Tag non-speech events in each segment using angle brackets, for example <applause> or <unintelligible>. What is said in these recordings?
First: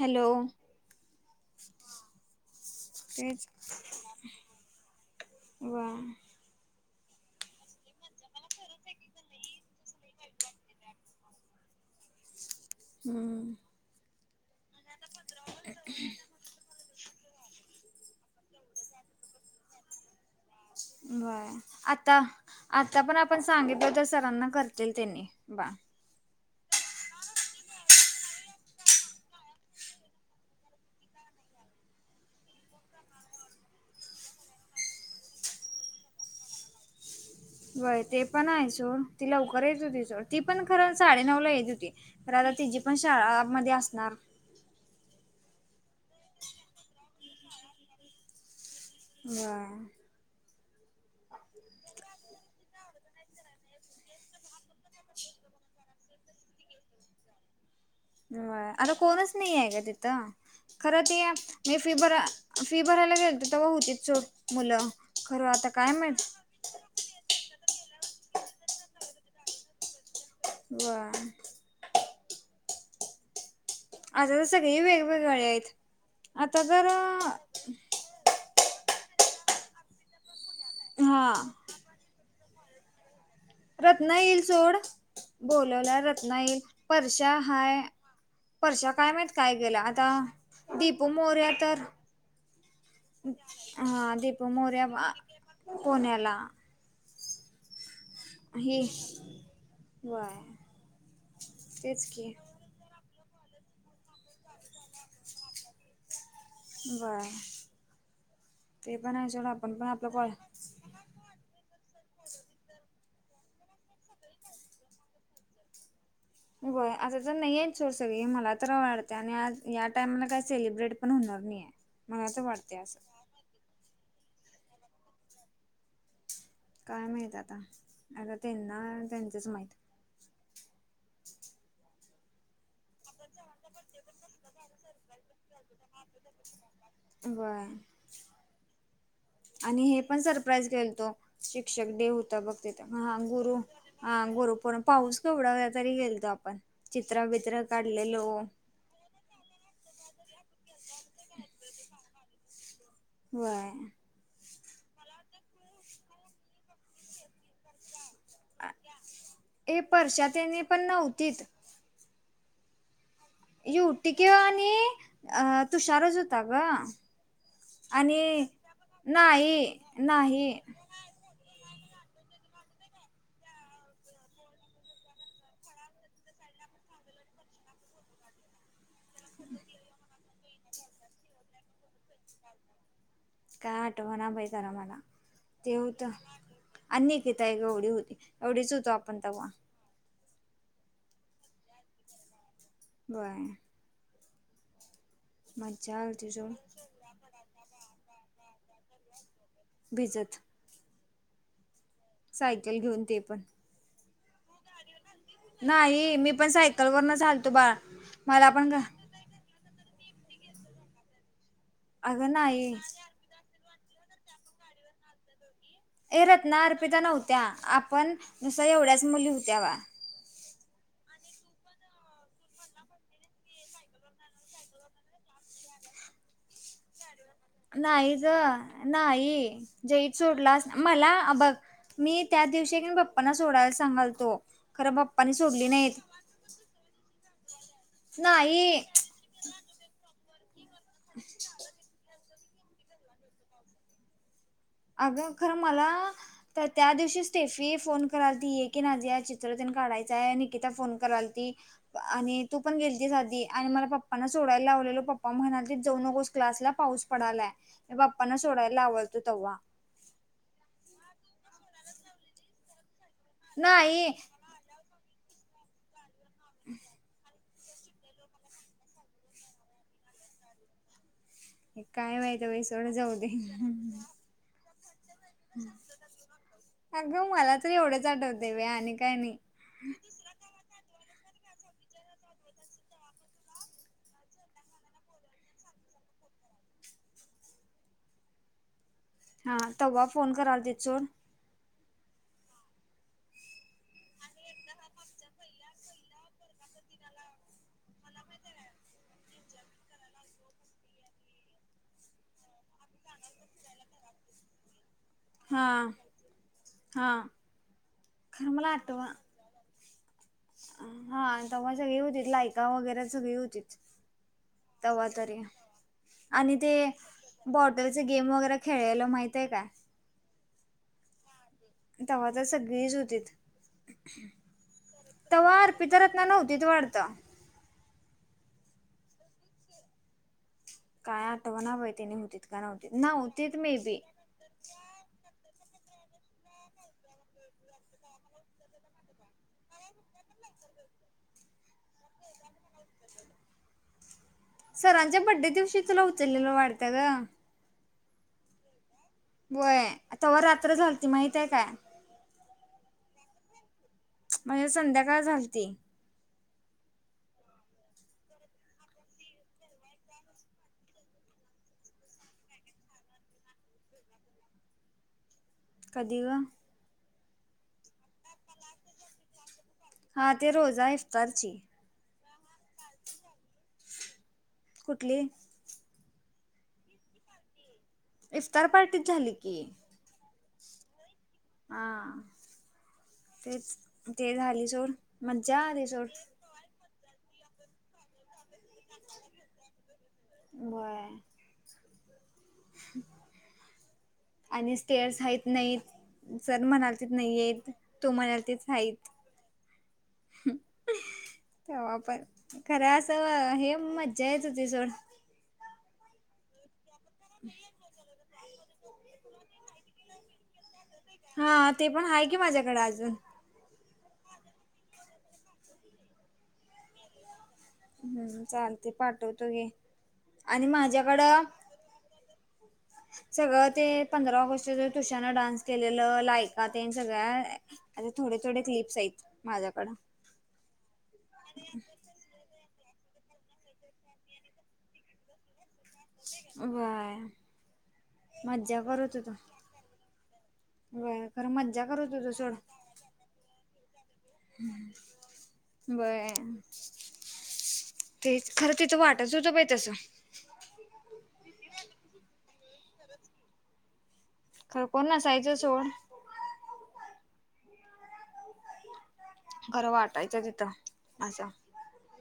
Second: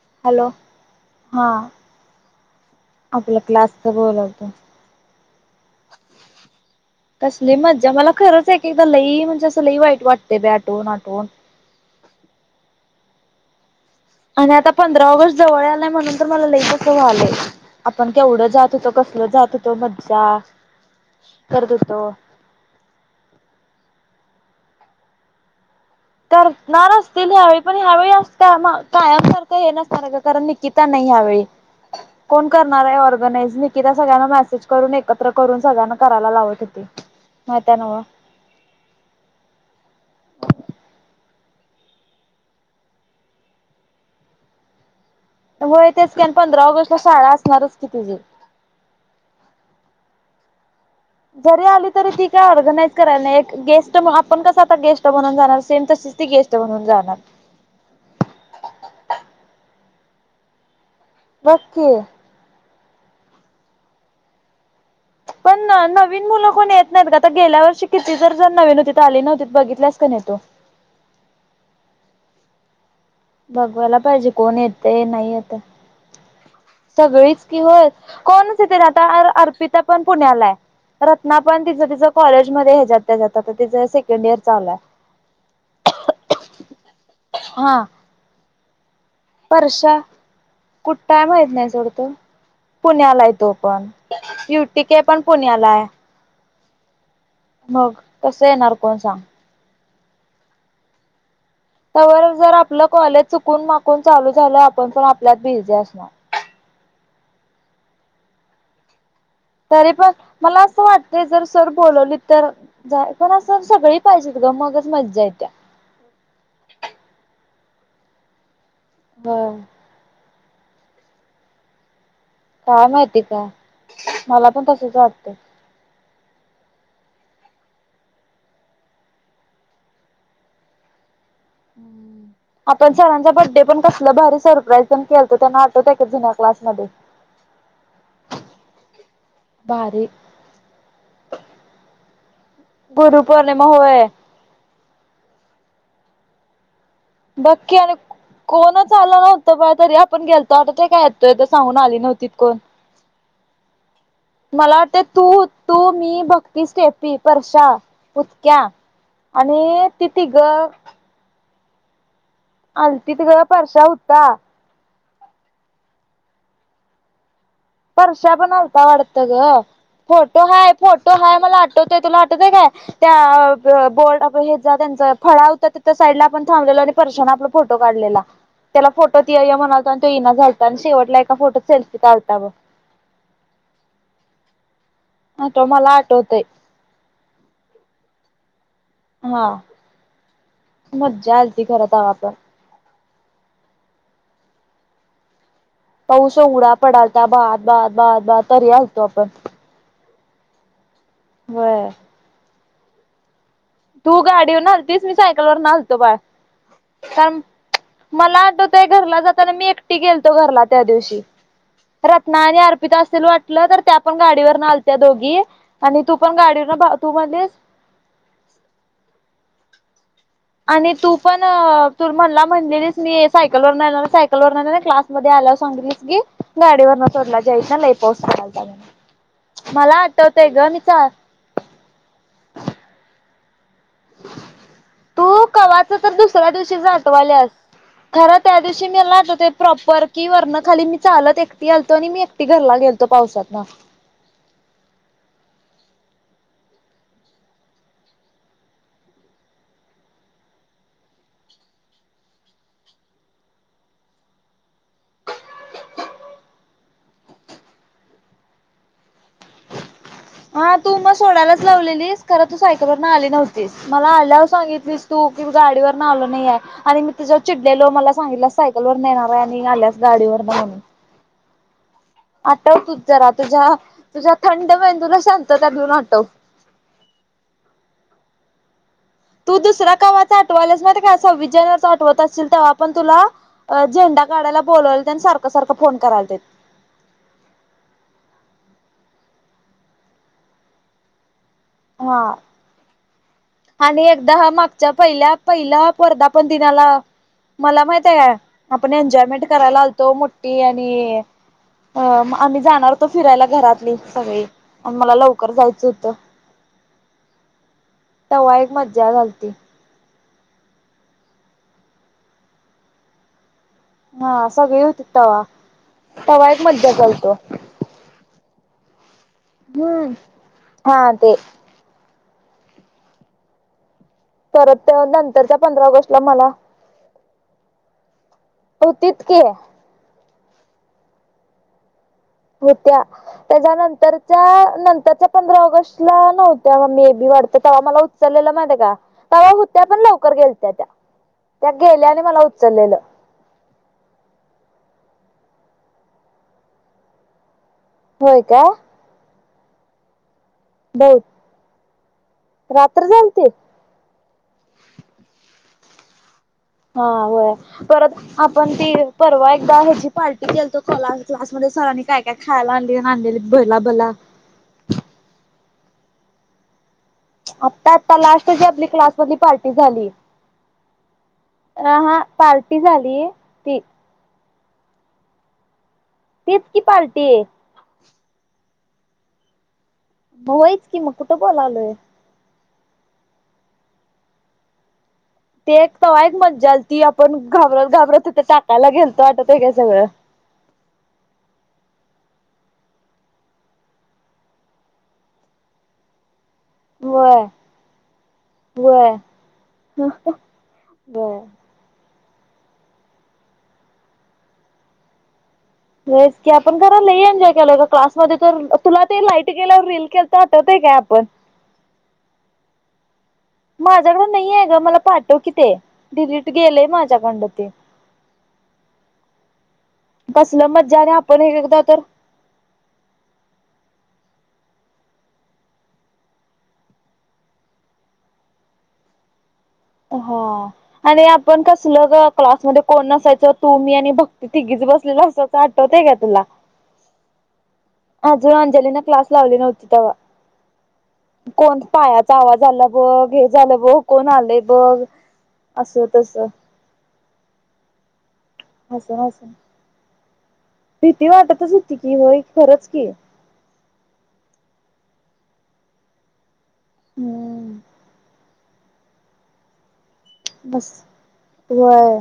Hello! आपलं class बोलवत व्हय. तसली मजा मला खरंच एक-एकदा लई म्हणजे असं लई वाईट वाटते बाई आठवुण आठवुण हम्म. आणि आता पंधरा ऑगस्ट जवळ यातलय म्हणून तर मला अस व्हालय. आपण केवढ जात होतो कसल जात होतो मज्जा. होय करत होतो आता आता पण आपण सांगितल तर सरांना करतील त्यांनी बा करणार असतील ह्यावेळी पण ह्यावेळी अस का कायम करता हे नसताना का कारण गीता नाही ह्या वेळी. कोण करणार आहे ऑर्गनाइज निकीता सगळ्यांना मेसेज करून एकत्र करून सगळ्यांना करायला लावत होती. <inaudible> होय ते पण आहे सोड ति लवकर येत होती सोड ती पण खर साडेनऊ ला येत होती. तर आता तीजी पण शाळामध्ये असणार. त्यामुळें तेच की आणि पंधरा ऑगस्टला शाळा असणारच की तिजी. होय. जरी आली तरी ती काय ऑर्गनाइज करायला नाही एक गेस्ट आपण कस गेस्ट म्हणून जाणार सेम तशीच ती गेस्ट म्हणून जाणार. आता कोणच नाही आहे ग तिथ खर ते मी बघकी फिबर फी भरायला गेलते तेव्हा होती सोड मुलं खरं पण आता काय माहित नवीन मुल कोन येत नाहीत ग आता गेल्या वर्षी किती जर जण नवीन होती तर आली नव्हती बघितल्यास का नाही तु. होय. बघवायला आता पाहिजे तर कोण सगळी येत नाही वेगवेगळी येतय आहेत आता सगळीच जर कि होय कोणच इथ आता अर्पिता पण पुण्यालाय हा रत्ना पण तिच तिच कॉलेज मध्ये ह्याच्यात त्याच्यात तिच सेकंड इयर चालू हाय. बोलवल्यावर रत्ना येईल परशा हाय हा परशा काय माहित काय गेल परशा आता दिपु कुठं आहे मोर्या माहित नाही तर सोड तो पुण्याला आहे तो पण हा दीप मोर्या युटीके पण पुण्याला आहे पुण्याला. मग कस येणार कोण सांग? होय. तवर जर आपल कॉलेज चुकून माकून चालू झाल आपण पण आपल्यात बिझी असणार. व्हय ते पण आहे सोड तरी आपलं पण कॉल मला अस वाटत ते जर सर बोलवली तर जाय पण अस सगळी पाहिजेत ग मगच मज्जा येत्या. होय अस तर नाही हायत सोड सगळी मला तर वाटते होय आणि या त्यांना काही सेलिब्रेट पण होणार नाहीे मला अस वाटत. काय माहिती का मला पण तसच वाटतय. काय माहीत आता आता त्यांना त्यांचच माहीत. आपण सरांच्या बड्डे पण कसला भारी सरप्राइज केलतो त्यांना आठवतय का जुन्या क्लासमध्ये. होय आणि हे भारी पण सरप्राईज घेलतो. शिक्षक डे होता बघ तीथ हा गुरु गुरुपौर्णिमा होय हा गुरु पौ--पाऊस थोडा वेळ तरी गेलतो आपण. चित्र बघ बित्र की आणि काढलेलो कोणच आल नाही. बा तरी आपण गेलतो आता ते काय येतो सांगून आली नव्हती कोण. <unintelligible> मला वाटते तू तू मी भक्ती स्टेपी परश्या. उतक्या आणि ति तिघ. तीच आलती ते घ ये उटिके आणि अ तुषार ज होता ग. परर्शा आणि पण आता वाटत ग नाही फोटो नाही हाय फोटो हाय मला आटवते तुला आटवते काय. त्या बोर्ड हे जा त्यांचा फळ होत त्या त्या साईडला आपण थांबलेलं आणि स्पर्शने आपला फोटो काढलेला. त्याला फोटो ति म्हणातो आणि तो येना झालत आणि शेवटला एका फोटो सेल्फी चालता ब काय आठव ना बाई क मला आठव मला तेवत. आठवतय अ एकिता एक एवढी होती एवढीच होतो. हा तवा मज्जा आल त घरात वापर. बरं. मज्जा आलती पाऊस सोड उडा पडालता बात बात बद बात तरी आलतो आपण. बिजत बर. सायकल घेऊन ते पण तू गाडीवरलतीस मी सायकल वर नलतो नाही बाय मी पण सायकल वरनच कारण आलतो बाळा मला तो पण ग- ते घरला जात. मी एकटी गेलतो घरला त्या दिवशी अगं रत्ना आणि नाही अर्पिता असल वाट. तर त्या पण गाडीवर नलत्या दोघी. आणि तू ए पण रत्ना गाडीवरन अर्पिता तू नव्हत्या म्हणलीस आपण नुस्या एवढ्याच मुली होत्या वा. आणि तू पण तू म्हणला म्हणलेलीस मी सायकल वर नाहीणार सायकल वर नाहीणार क्लास. आल्या सांगली की गाडी ववर न चोरला. नाही ज नाही मला जईट आठवतय सोडला ग मी चा मला बघ. मी त्या दिवशी पप्पांना सोडायला सांगालतो. तू कवा्हाच तर दुसऱ्या दिवशी जातवाल्यास खरं त्या नाही दिवशी मी लात होते. प्रॉपर कि वरण खाली मी चालत एकटी आलो आणि मी एकटी घरला गेलतो पावसात ना. अगं खरं मला. तर त्या दिवशी स्टेफी फोन कराला ती ये की नाहीझे या चित्र त्यांन काढायचं आहे निकिता फोन करायल ती. आणि तू पण गेल त आधी आणि मला पप्पांना सोडायला लावलेलो पप्पा म्हणाली जाऊ नकोस क्लासला पाऊस. पडालाय पप्पाांना सोडायला लावलतो तेव्हा. हा तू मग सोडायलाच लावलेलीस खर तू सायकलवर आली नव्हतीस मला नाही आल्यावर सांगितलीस. तू कि गाडीवरून आलो नाही आहे आणि मी तुझ्यावर चिडलेलो मला सांगितला. सायकल वर येणार आहे आणि आल्यास गाडीवर नाही. काय माहती वैसवड तूच जाऊ दे. जरा तुझ्या तुझ्या थंड ब तुला सां अगं मला तर एवढेच आठवते व आणि काय नाही. तू दुसऱ्या गवा आठवालास ना का असं विजयनाच आठवत असल तेव्हा आपण तुला. झेंडा काढायला बोलावला त्यांनी सारखं सारखं फोन कराल ते. हा तेव्हा फोन कराल ते चोड. हा. आणि एकदा मागच्या पहिल्या पहिला वर्धापण दिनाला. मला माहित आहे आपण एन्जॉयमेंट करायला आलतो मोठी आणि अग आम्ही जाणारतो फिरायला घरातली सगळी आणि मला लवकर. हा जायचं होतं हा. तव खरं मला एक आठवा मज्जा घलती. हा तेव्हा सगळी होतीच लायका वगैरे सगळी होतीच. हा सगळी होती तवा तरी तवा आणि एक ते मज्जा घालतो बोट तसं गेम वगैरे खेळायला माहित आहे का? हम्म हा ते. तव्हा तर सगळीच होती. परत तव नंतरच्या पंधरा अर्पीता ऑगस्टला रत्ना ना मला नव्हती त वाढतं. हो तितकेयं. काय आठवना बाई त्यांने निमितीत. होत्या त्याच्यानंतर नंतरच्या पंधरा नंतर ऑगस्ट ला नव्हत्या मे बी वाढत तेव्हा मला उचललेलं माहिती का? तवा होत्या पण लवकर गेलत त्या त्या गेल्या आणि मला उचललेलं. सरांच्या बर्थडे दिवशी तुला उचललेलं वाढत गं? होय का? व्हय तवा रात्र झालती माहित बहुत आहे काय? रात्र झालंती? म्हणजे संध्याकाळ झालंती. हा वय परत आपण ती परवा एकदा ह्याची पार्टी केलतो कला क्लासमध्ये सरांनी काय - काय खायला आणलीलेली भरला भला कधी वं? आता आता लास्ट जी आपली क्लास मधली पार्टी झाली. हां ते रोजा इफ्तारची. अ हा पार्टी झाली ती. कुठल तेच की पार्टी. इफ्तार पार्टीत झाली की. होईच की मग कुठं बोलालोय. हा तेच ते झाली जोन ते एक त एक मज्जा आली ती आपण घाबरत- घाबरत टाकायला गेलतो आटत त्याचा जवळ. व्हय. आणि स्टेअर्सहतआहेतं नाहीतं. जर म्हणाल तच नाही व्हय येत तो म्हणाल तेच आहेतत. ब <inaudible> ते तंव्हा पण खरं असं हे मज्जा येत हो ती सड. नाहीच की आपण घरा ल ये एन्जॉय केला. क्लासमध्ये तर तुला ते लाईट गेल्यावर रील केलंत आठवत्ये काय? आपण? हा ते पण आहे की माझ्याकडे अजून. माझ्याकडं नाही आहे ग मला पाठव कि ते डिलीट गेलेय माझ्याकंडं ते. हम्म चालते पाठवतो ग आणि कसलं माझ्याकडं ह सगळं ते पंधरा ऑगस्ट तुषान डान्स केलेलं लायकाात सगळ्या आताे थोडे थोडे क्लिप्स आहेत माझ्याकडं. हो आणि आपण कसलं गं क्लासमध्ये कोण असायच तू मी आणि भक्ती तिघीच बसलेलं अस आठवतय का्य तुला? व्हय. अजून मज्जा अंजलीने करत क्लास होतो लावली नव्हती तेव्हा व्हय खरं मज्जा कोणा करत होतो पायाचा सोड आवाज आलंय.. बघ हे झालं बघ कोण आलेय बघ अस व्हय तस. तेच खरं तिथं हसून वाटच हसून होतं बा तसं. भीती वाटतच होती की हो खरंच की. खरपोर नसाईचं सोड. हम्म. खरं वाटायचं तिथं असं. वय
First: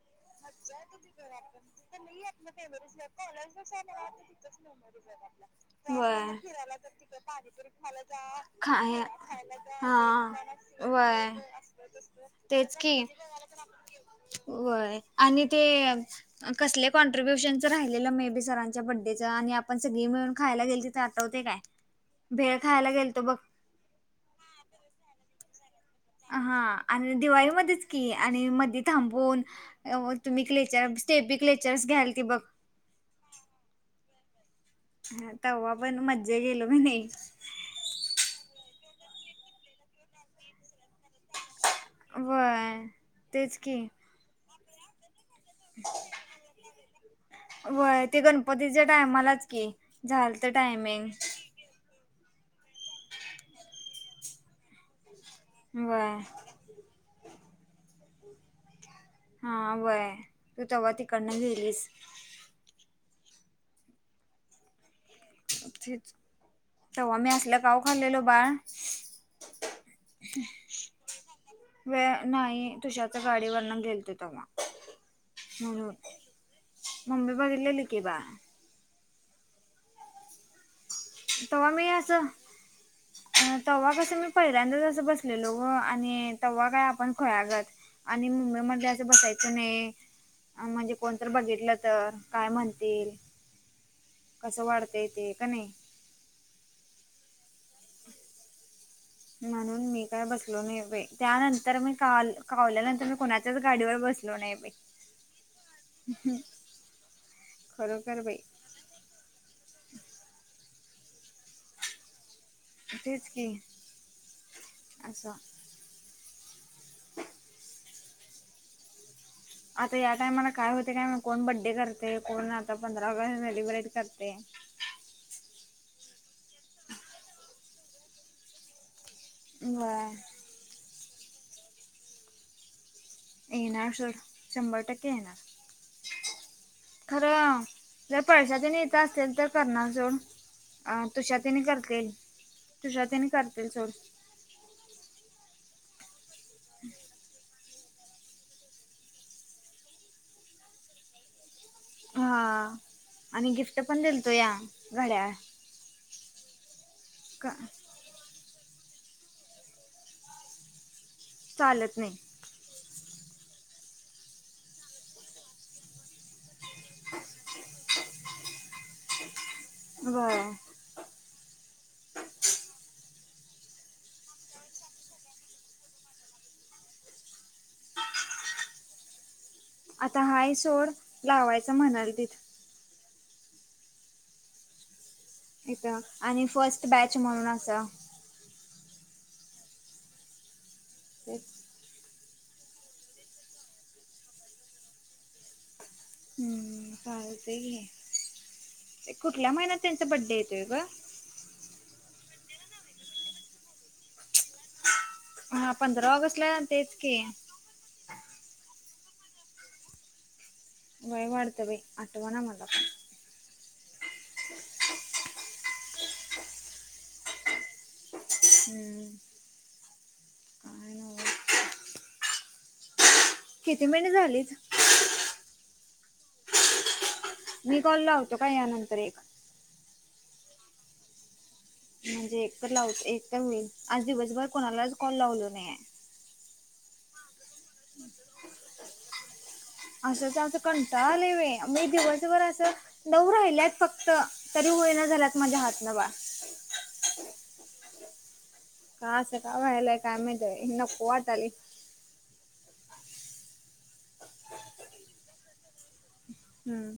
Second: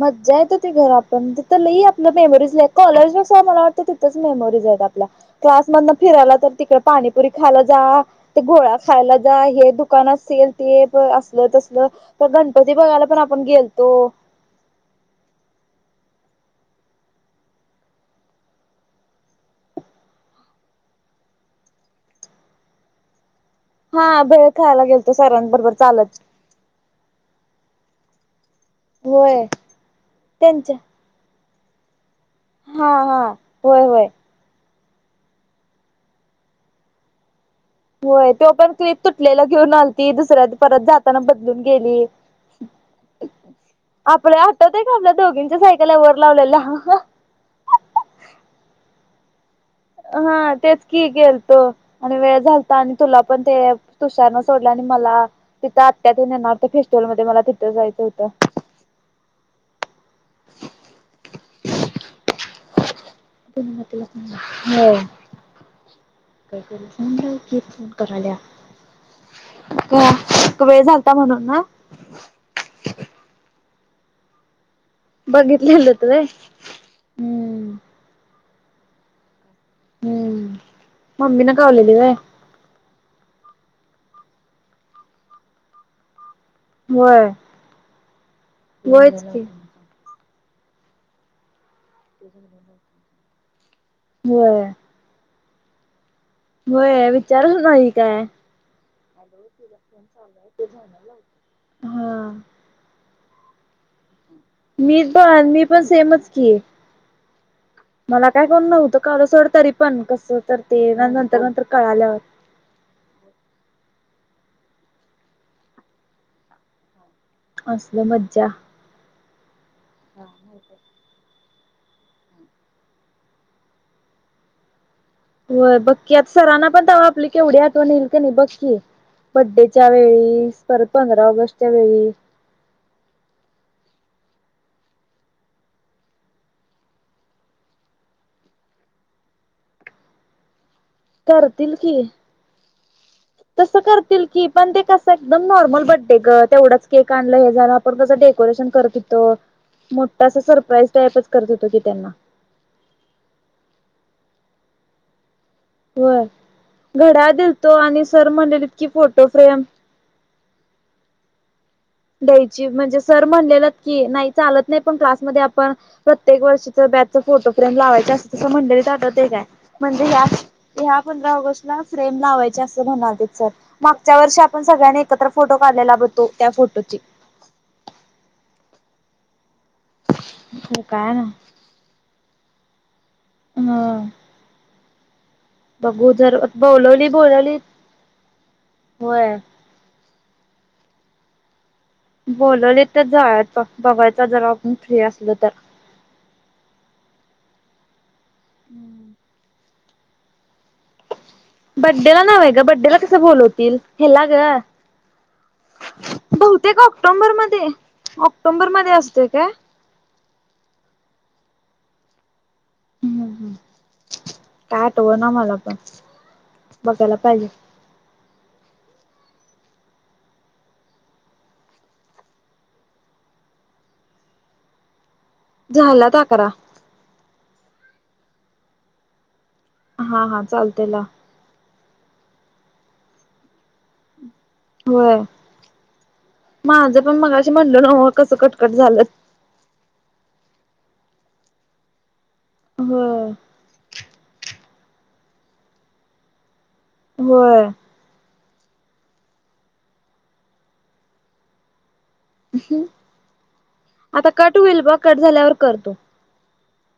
मज्जा येत हो त घर आपण तिथं लई - मेमोरीज कॉलेज ज मला वाटतं तिथंच मेमोरीज आहेत आपल्या क्लासमधन फिरायला तर तिकडे पाणीपुरी खायला जा ते गोळा वडा खायला जा हे दुकान असेल ते प असलं तसल. तर गणपती बघायला पण आपण गेलतो. वय आणि ते कसले पण कॅन्ट्रीबुशन राहिलं मे बी सरांच्या बड्डेचं आणि आपण सगळी मिळून खायला गेल तिथे आठवते काय? भेळ खायला गेल तो बघ. हा भेळ खायला गेलतो सरांबरोबर चालत. हा आणि दिवाळीमध्येच की आणि मध्येच थांबून होय तुम्ही त्यांच्या कलेच्या स्टेपिक लेक्चर्स घ्यायल ती बघ. हा हा होय होय. हा तेव्हा पण मज्जा गेलो मी नाही. होय तो पण क्लिप तुटलेला घेऊन आलती दुसऱ्यात परत जात ना बदलून गेली. व्हय तेच की आपल्या आठवत आहे का आपल्या दोघींच्या सायकल वरर लावलेल्या ह ह. व्ह्य ते गणपतीचे टायमालाच की झालत हा तेच कि टायमिंग गेलतो. आणि वेळ झालता आणि तुला पण ते तुषारन सोडलं आणि मला तिथं आत्या व्हय येण्या फेस्टिवल मध्ये मला तिथं जायचं होतं. हा व्हय तू तेव्हा तिकडनं गेलीस. लागल, हो. च तेव्हा मी असलं गाव फोन खाल्लेलो कराल्या बाळ. का वेळ झालता म्हणून ना? वेळ नाही तुषार च्या गाडी वरून घेलते तेव्हा. बघितलेलं म्हणून व्हाय. मम्मी बघितली ली की बाळ. हम्म मम्मी न तेव्हा मी कावलेली अस. व्हय अ तेव्हा कसं मी पहिल्यांदाचसं बसलेलो व आणि ते्हा काय आपण होय खुळ्यागत आणि मुंबईमध्ये असं होयच की बसायचं नाही. म्हणजे कोणीतर बघितलं तर काय म्हणतील? कसं होय वाढतं ते कनाय. होय विचारत. <unintelligible> म्हणून मी काय बसलो नाही त्यानंतर मी हा काल बोलल्यानंतर मी कोणाच्याच गाडीवर बसलो नाही. बाई मी पण मी पण सेमच की खरोखर मला बाई काय नव्हतं. क सोड तरी पण कस तर ते नंतर नंतर कळाल्याव. इ तेच की असं. कसली मजा. आता या टायमाला काय होते. काय माहित कोण बड्डे करते कोण आता पंधरा ऑगस्ट सेलिब्रेट करते. होय बघ की आता सरांना पण तवा आपली केवढी आठवण येईल क नाही बघ की. बड्डेच्या बर वेळी परत पंधरा ऑगस्टच्या वेळी. येणार सोड शंभर टक्के येणार. खरं जर पारश्या तेन इथं असतील तर करणार सोड. अ तुष्यातेनी करतील तुषातेनी करतील सोड. तील की पण ते कस एकदम नॉर्मल बड्डे ग तेवढंच केक आणलं हे झालं आपण कसं डेकोरेशन करत हू तो मोठ अस सरप्राईज टाइप करत होतो की त्यां हा आणि गिफ्ट पण दिलतोया, घड्याळ. व्हय घड्याळ क दिलतो आणि सर म्हणलेलीत की फोटो फ्रेम चालत नाही. द्यायची म्हणजे सर म्हणलेलत की नाही चालत नाही पण क्लासमध्ये आपण प्रत्येक वर्षी तर ब्याच फोटो फ्रेम लावायच असत तसं म्हंडळी आटवत काय म्हणजे ह्या बर ह्या पंधरा ऑगस्टला फ्रेम लावायचे असं म्हणालेतेत सर. मागच्या वर्षी आपण सगळ्यांनी एकत्र फोटो काढलेला ब तो त्या फोटोची. आता हाय हो सोड काय ना लावायचा म्हणालतीत. हम. इथं बघू जर आणि फर्स्ट बोलावली बॅच म्हणून बोलावली, असं. होय. तेच. बोलवले तर जायाच बघायच जर आपण फ्री असल तर. हम चालते घे ए कुठल्या महिन्यात त्यांचा बड्डे येतोय ग? बड्डेला नव्हे आहे ग बड्डेला कसं बोलवतील हे्ला ग हा पंधरा ऑगस्टला बहुतेक तेच की. ऑक्टोंबर मध्ये ऑक्टोंबर मध्ये असतोय काय? व्हय वाडत बाई आठवना मला पण. हम् हम् काय आठवना मला पण बघायला पाहिजे. हम्म. काय न्हवच. किती मिनिटं झालीत? झाल्यात अकरा. मी कॉल लावतो काय या नंतर एक. हा हा चालते लाव. म्हणजे एक तर लाव एक तर होईल आज दिवसभर कोणालाच कॉल होय लावलो नाहीये. माझं पण मगाशी म्हटलं न्हव कसं कटकट झालत. असंच अस कंटाळ आले बाई मी दिवसभर असं होय नऊ राहिल्यात फक त तरी होईना झाल्यात माझ्या हातनं बाळ. होय. का आस का वायला काय माहित बाई नको वाटालय. आता कट होईल बघ कट झाल्यावर कर तू. हम्म.